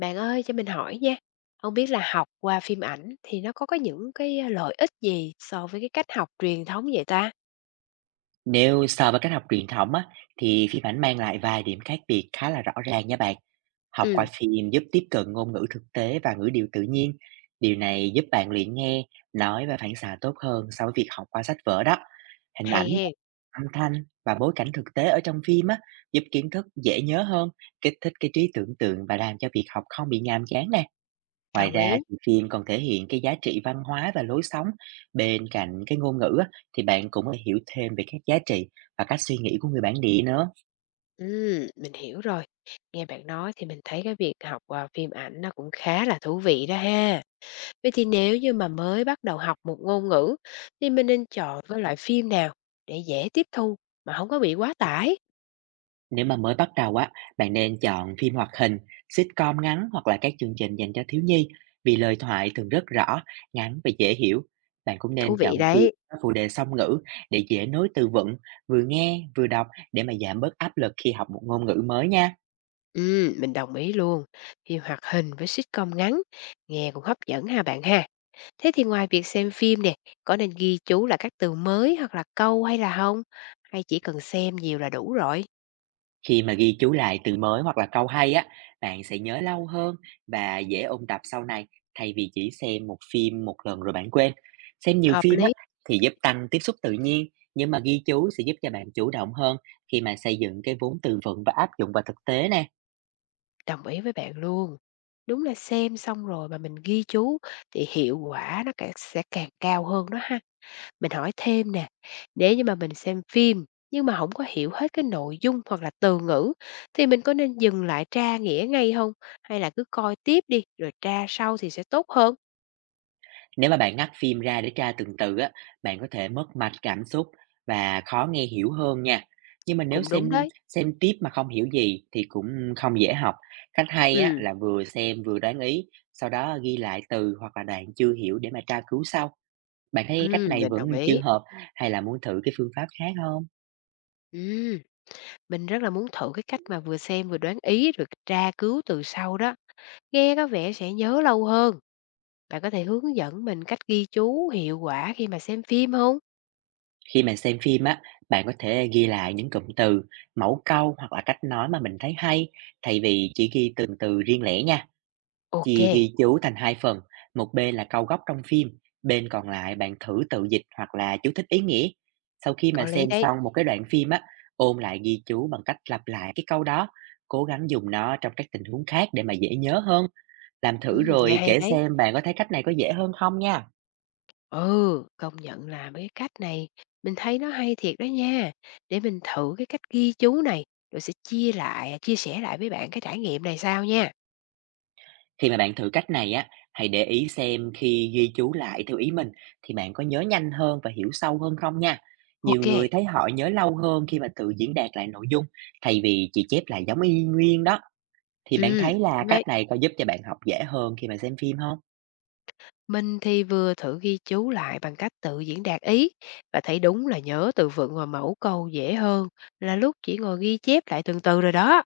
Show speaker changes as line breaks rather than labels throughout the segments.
Bạn ơi cho mình hỏi nha, không biết là học qua phim ảnh thì nó có những cái, lợi ích gì so với cái cách học truyền thống vậy ta?
Nếu so với cách học truyền thống á, thì phim ảnh mang lại vài điểm khác biệt khá là rõ ràng nha bạn. Học qua
Ừ,
phim giúp tiếp cận ngôn ngữ thực tế và ngữ điệu tự nhiên. Điều này giúp bạn luyện nghe, nói và phản xạ tốt hơn so với việc học qua sách vở đó. Hình
hay
ảnh,
hen,
âm thanh và bối cảnh thực tế ở trong phim á, giúp kiến thức dễ nhớ hơn, kích thích cái trí tưởng tượng và làm cho việc học không bị nhàm chán nè. Ngoài
đồng
ra
ý.
thì phim còn thể hiện cái giá trị văn hóa và lối sống. Bên cạnh cái ngôn ngữ á, thì bạn cũng có thể hiểu thêm về các giá trị và cách suy nghĩ của người bản địa nữa.
Ừ, mình hiểu rồi. Nghe bạn nói thì mình thấy cái việc học, qua phim ảnh nó cũng khá là thú vị đó ha. Vậy thì nếu như mà mới bắt đầu học một ngôn ngữ thì mình nên chọn cái loại phim nào để dễ tiếp thu mà không có bị quá tải?
Nếu mà mới bắt đầu á, bạn nên chọn phim hoạt hình, sitcom ngắn hoặc là các chương trình dành cho thiếu nhi vì lời thoại thường rất rõ, ngắn và dễ hiểu. Bạn cũng
Thú
nên
vị
chọn phim
đấy.
có phụ đề song ngữ để dễ nối từ vựng, vừa nghe vừa đọc để mà giảm bớt áp lực khi học một ngôn ngữ mới nha.
Ừ, mình đồng ý luôn. Phim hoạt hình với sitcom ngắn nghe cũng hấp dẫn ha bạn ha. Thế thì ngoài việc xem phim nè, có nên ghi chú là các từ mới hoặc là câu hay là không, hay chỉ cần xem nhiều là đủ rồi?
Khi mà ghi chú lại từ mới hoặc là câu hay á, bạn sẽ nhớ lâu hơn và dễ ôn tập sau này thay vì chỉ xem một phim một lần rồi bạn quên. Xem nhiều
Hợp
phim á
lý,
thì giúp tăng tiếp xúc tự nhiên, nhưng mà ghi chú sẽ giúp cho bạn chủ động hơn khi mà xây dựng cái vốn từ vựng và áp dụng vào thực tế nè.
đồng ý với bạn luôn. Đúng là xem xong rồi mà mình ghi chú thì hiệu quả nó càng sẽ càng cao hơn đó ha. Mình hỏi thêm nè, nếu như mà mình xem phim nhưng mà không có hiểu hết cái nội dung hoặc là từ ngữ thì mình có nên dừng lại tra nghĩa ngay không, hay là cứ coi tiếp đi rồi tra sau thì sẽ tốt hơn?
Nếu mà bạn ngắt phim ra để tra từng từ á, bạn có thể mất mạch cảm xúc và khó nghe hiểu hơn nha. Nhưng mà nếu
Cũng đúng
xem
đấy.
xem tiếp mà không hiểu gì thì cũng không dễ học. Cách hay á
Ừm,
là vừa xem vừa đoán ý, sau đó ghi lại từ hoặc là đoạn chưa hiểu để mà tra cứu sau. Bạn thấy cách
ừm,
này
mình
vẫn
đồng
chưa
ý.
hợp hay là muốn thử cái phương pháp khác không?
Ừm. Mình rất là muốn thử cái cách mà vừa xem vừa đoán ý rồi tra cứu từ sau đó. Nghe có vẻ sẽ nhớ lâu hơn. Bạn có thể hướng dẫn mình cách ghi chú hiệu quả khi mà xem phim không?
Khi mà xem phim á, bạn có thể ghi lại những cụm từ, mẫu câu hoặc là cách nói mà mình thấy hay thay vì chỉ ghi từng từ riêng lẻ nha.
Ok,
Chị ghi chú thành 2 phần, một bên là câu gốc trong phim, bên còn lại bạn thử tự dịch hoặc là chú thích ý nghĩa. Sau khi mà
có lý
xem
đấy.
xong một cái đoạn phim á, ôn lại ghi chú bằng cách lặp lại cái câu đó, cố gắng dùng nó trong các tình huống khác để mà dễ nhớ hơn. Làm thử
Ừ, nghe
rồi
hay
kể
đấy.
xem bạn có thấy cách này có dễ hơn không nha.
Ừ, công nhận là mấy cái cách này mình thấy nó hay thiệt đó nha. Để mình thử cái cách ghi chú này rồi sẽ chia lại, chia sẻ lại với bạn cái trải nghiệm này sao nha.
Khi mà bạn thử cách này á, hãy để ý xem khi ghi chú lại theo ý mình thì bạn có nhớ nhanh hơn và hiểu sâu hơn không nha. Nhiều
Ok.
người thấy họ nhớ lâu hơn khi mà tự diễn đạt lại nội dung thay vì chỉ chép lại giống y nguyên đó. Thì bạn
Ừ,
thấy là
đúng đấy.
cách này có giúp cho bạn học dễ hơn khi mà xem phim không?
Mình thì vừa thử ghi chú lại bằng cách tự diễn đạt ý và thấy đúng là nhớ từ vựng và mẫu câu dễ hơn là lúc chỉ ngồi ghi chép lại từng từ rồi đó.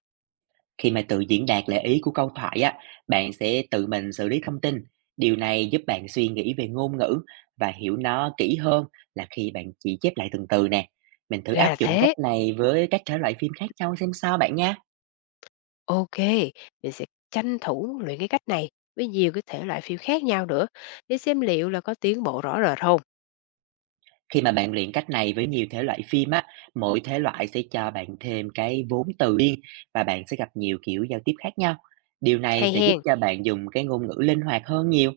Khi mà tự diễn đạt lại ý của câu thoại á, bạn sẽ tự mình xử lý thông tin. Điều này giúp bạn suy nghĩ về ngôn ngữ và hiểu nó kỹ hơn là khi bạn chỉ chép lại từng từ nè. Mình thử
Ra
áp
là
dụng cách
thế.
này với các thể loại phim khác nhau xem sao bạn nha.
Ok, mình sẽ tranh thủ luyện cái cách này với nhiều cái thể loại phim khác nhau nữa để xem liệu là có tiến bộ rõ rệt không.
Khi mà bạn luyện cách này với nhiều thể loại phim á, mỗi thể loại sẽ cho bạn thêm cái vốn từ riêng và bạn sẽ gặp nhiều kiểu giao tiếp khác nhau. Điều này
Hay
sẽ giúp
hen,
cho bạn dùng cái ngôn ngữ linh hoạt hơn nhiều.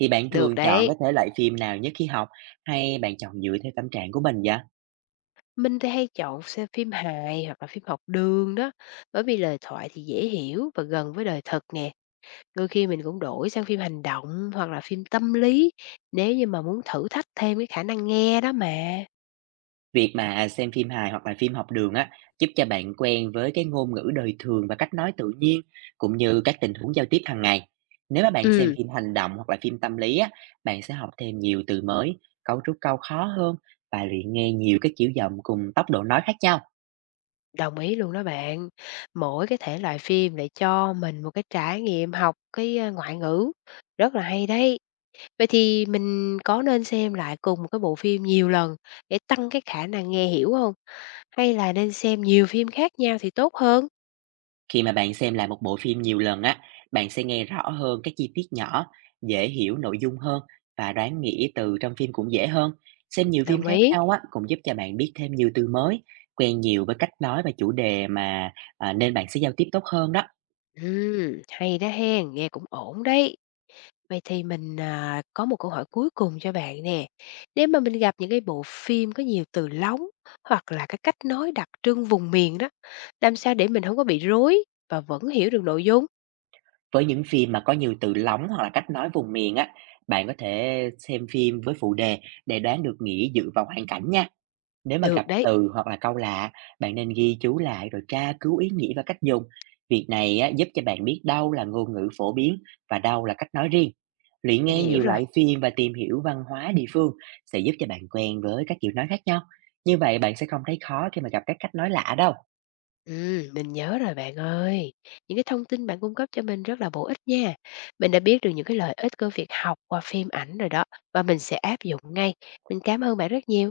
Thì bạn
được
thường chọn
đấy.
cái thể loại phim nào nhất khi học, hay bạn chọn dựa theo tâm trạng của mình vậy?
Mình thì hay chọn xem phim hài hoặc là phim học đường đó bởi vì lời thoại thì dễ hiểu và gần với đời thật nè. Đôi khi mình cũng đổi sang phim hành động hoặc là phim tâm lý, nếu như mà muốn thử thách thêm cái khả năng nghe đó mà.
Việc mà xem phim hài hoặc là phim học đường á, giúp cho bạn quen với cái ngôn ngữ đời thường và cách nói tự nhiên, cũng như các tình huống giao tiếp hàng ngày. Nếu mà bạn xem
Ừm,
phim hành động hoặc là phim tâm lý á, bạn sẽ học thêm nhiều từ mới, cấu trúc câu khó hơn và luyện nghe nhiều cái kiểu giọng cùng tốc độ nói khác nhau.
đồng ý luôn đó bạn. Mỗi cái thể loại phim lại cho mình một cái trải nghiệm học cái, ngoại ngữ, rất là hay đấy. Vậy thì mình có nên xem lại cùng một cái bộ phim nhiều lần để tăng cái khả năng nghe hiểu không? Hay là nên xem nhiều phim khác nhau thì tốt hơn?
Khi mà bạn xem lại một bộ phim nhiều lần á, bạn sẽ nghe rõ hơn các chi tiết nhỏ, dễ hiểu nội dung hơn và đoán nghĩa từ trong phim cũng dễ hơn. Xem nhiều phim
Đồng
khác
ý.
nhau á cũng giúp cho bạn biết thêm nhiều từ mới, quen nhiều với cách nói và chủ đề mà nên bạn sẽ giao tiếp tốt hơn đó.
Hay đó hen, nghe cũng ổn đấy. Vậy thì mình, có một câu hỏi cuối cùng cho bạn nè. Nếu mà mình gặp những cái bộ phim có nhiều từ lóng hoặc là cái cách nói đặc trưng vùng miền đó, làm sao để mình không có bị rối và vẫn hiểu được nội dung?
Với những phim mà có nhiều từ lóng hoặc là cách nói vùng miền á, bạn có thể xem phim với phụ đề để đoán được nghĩa dựa vào hoàn cảnh nha. Nếu mà
Được
gặp
đấy,
từ hoặc là câu lạ, bạn nên ghi chú lại rồi tra cứu ý nghĩa và cách dùng. Việc này á, giúp cho bạn biết đâu là ngôn ngữ phổ biến và đâu là cách nói riêng. Luyện
mình
nghe
hiểu
nhiều
rồi.
lại phim và tìm hiểu văn hóa địa phương sẽ giúp cho bạn quen với các kiểu nói khác nhau. Như vậy bạn sẽ không thấy khó khi mà gặp các cách nói lạ đâu.
Mình nhớ rồi bạn ơi. Những cái thông tin bạn cung cấp cho mình rất là bổ ích nha. Mình đã biết được những cái lợi ích của việc học qua phim ảnh rồi đó, và mình sẽ áp dụng ngay. Mình cảm ơn bạn rất nhiều.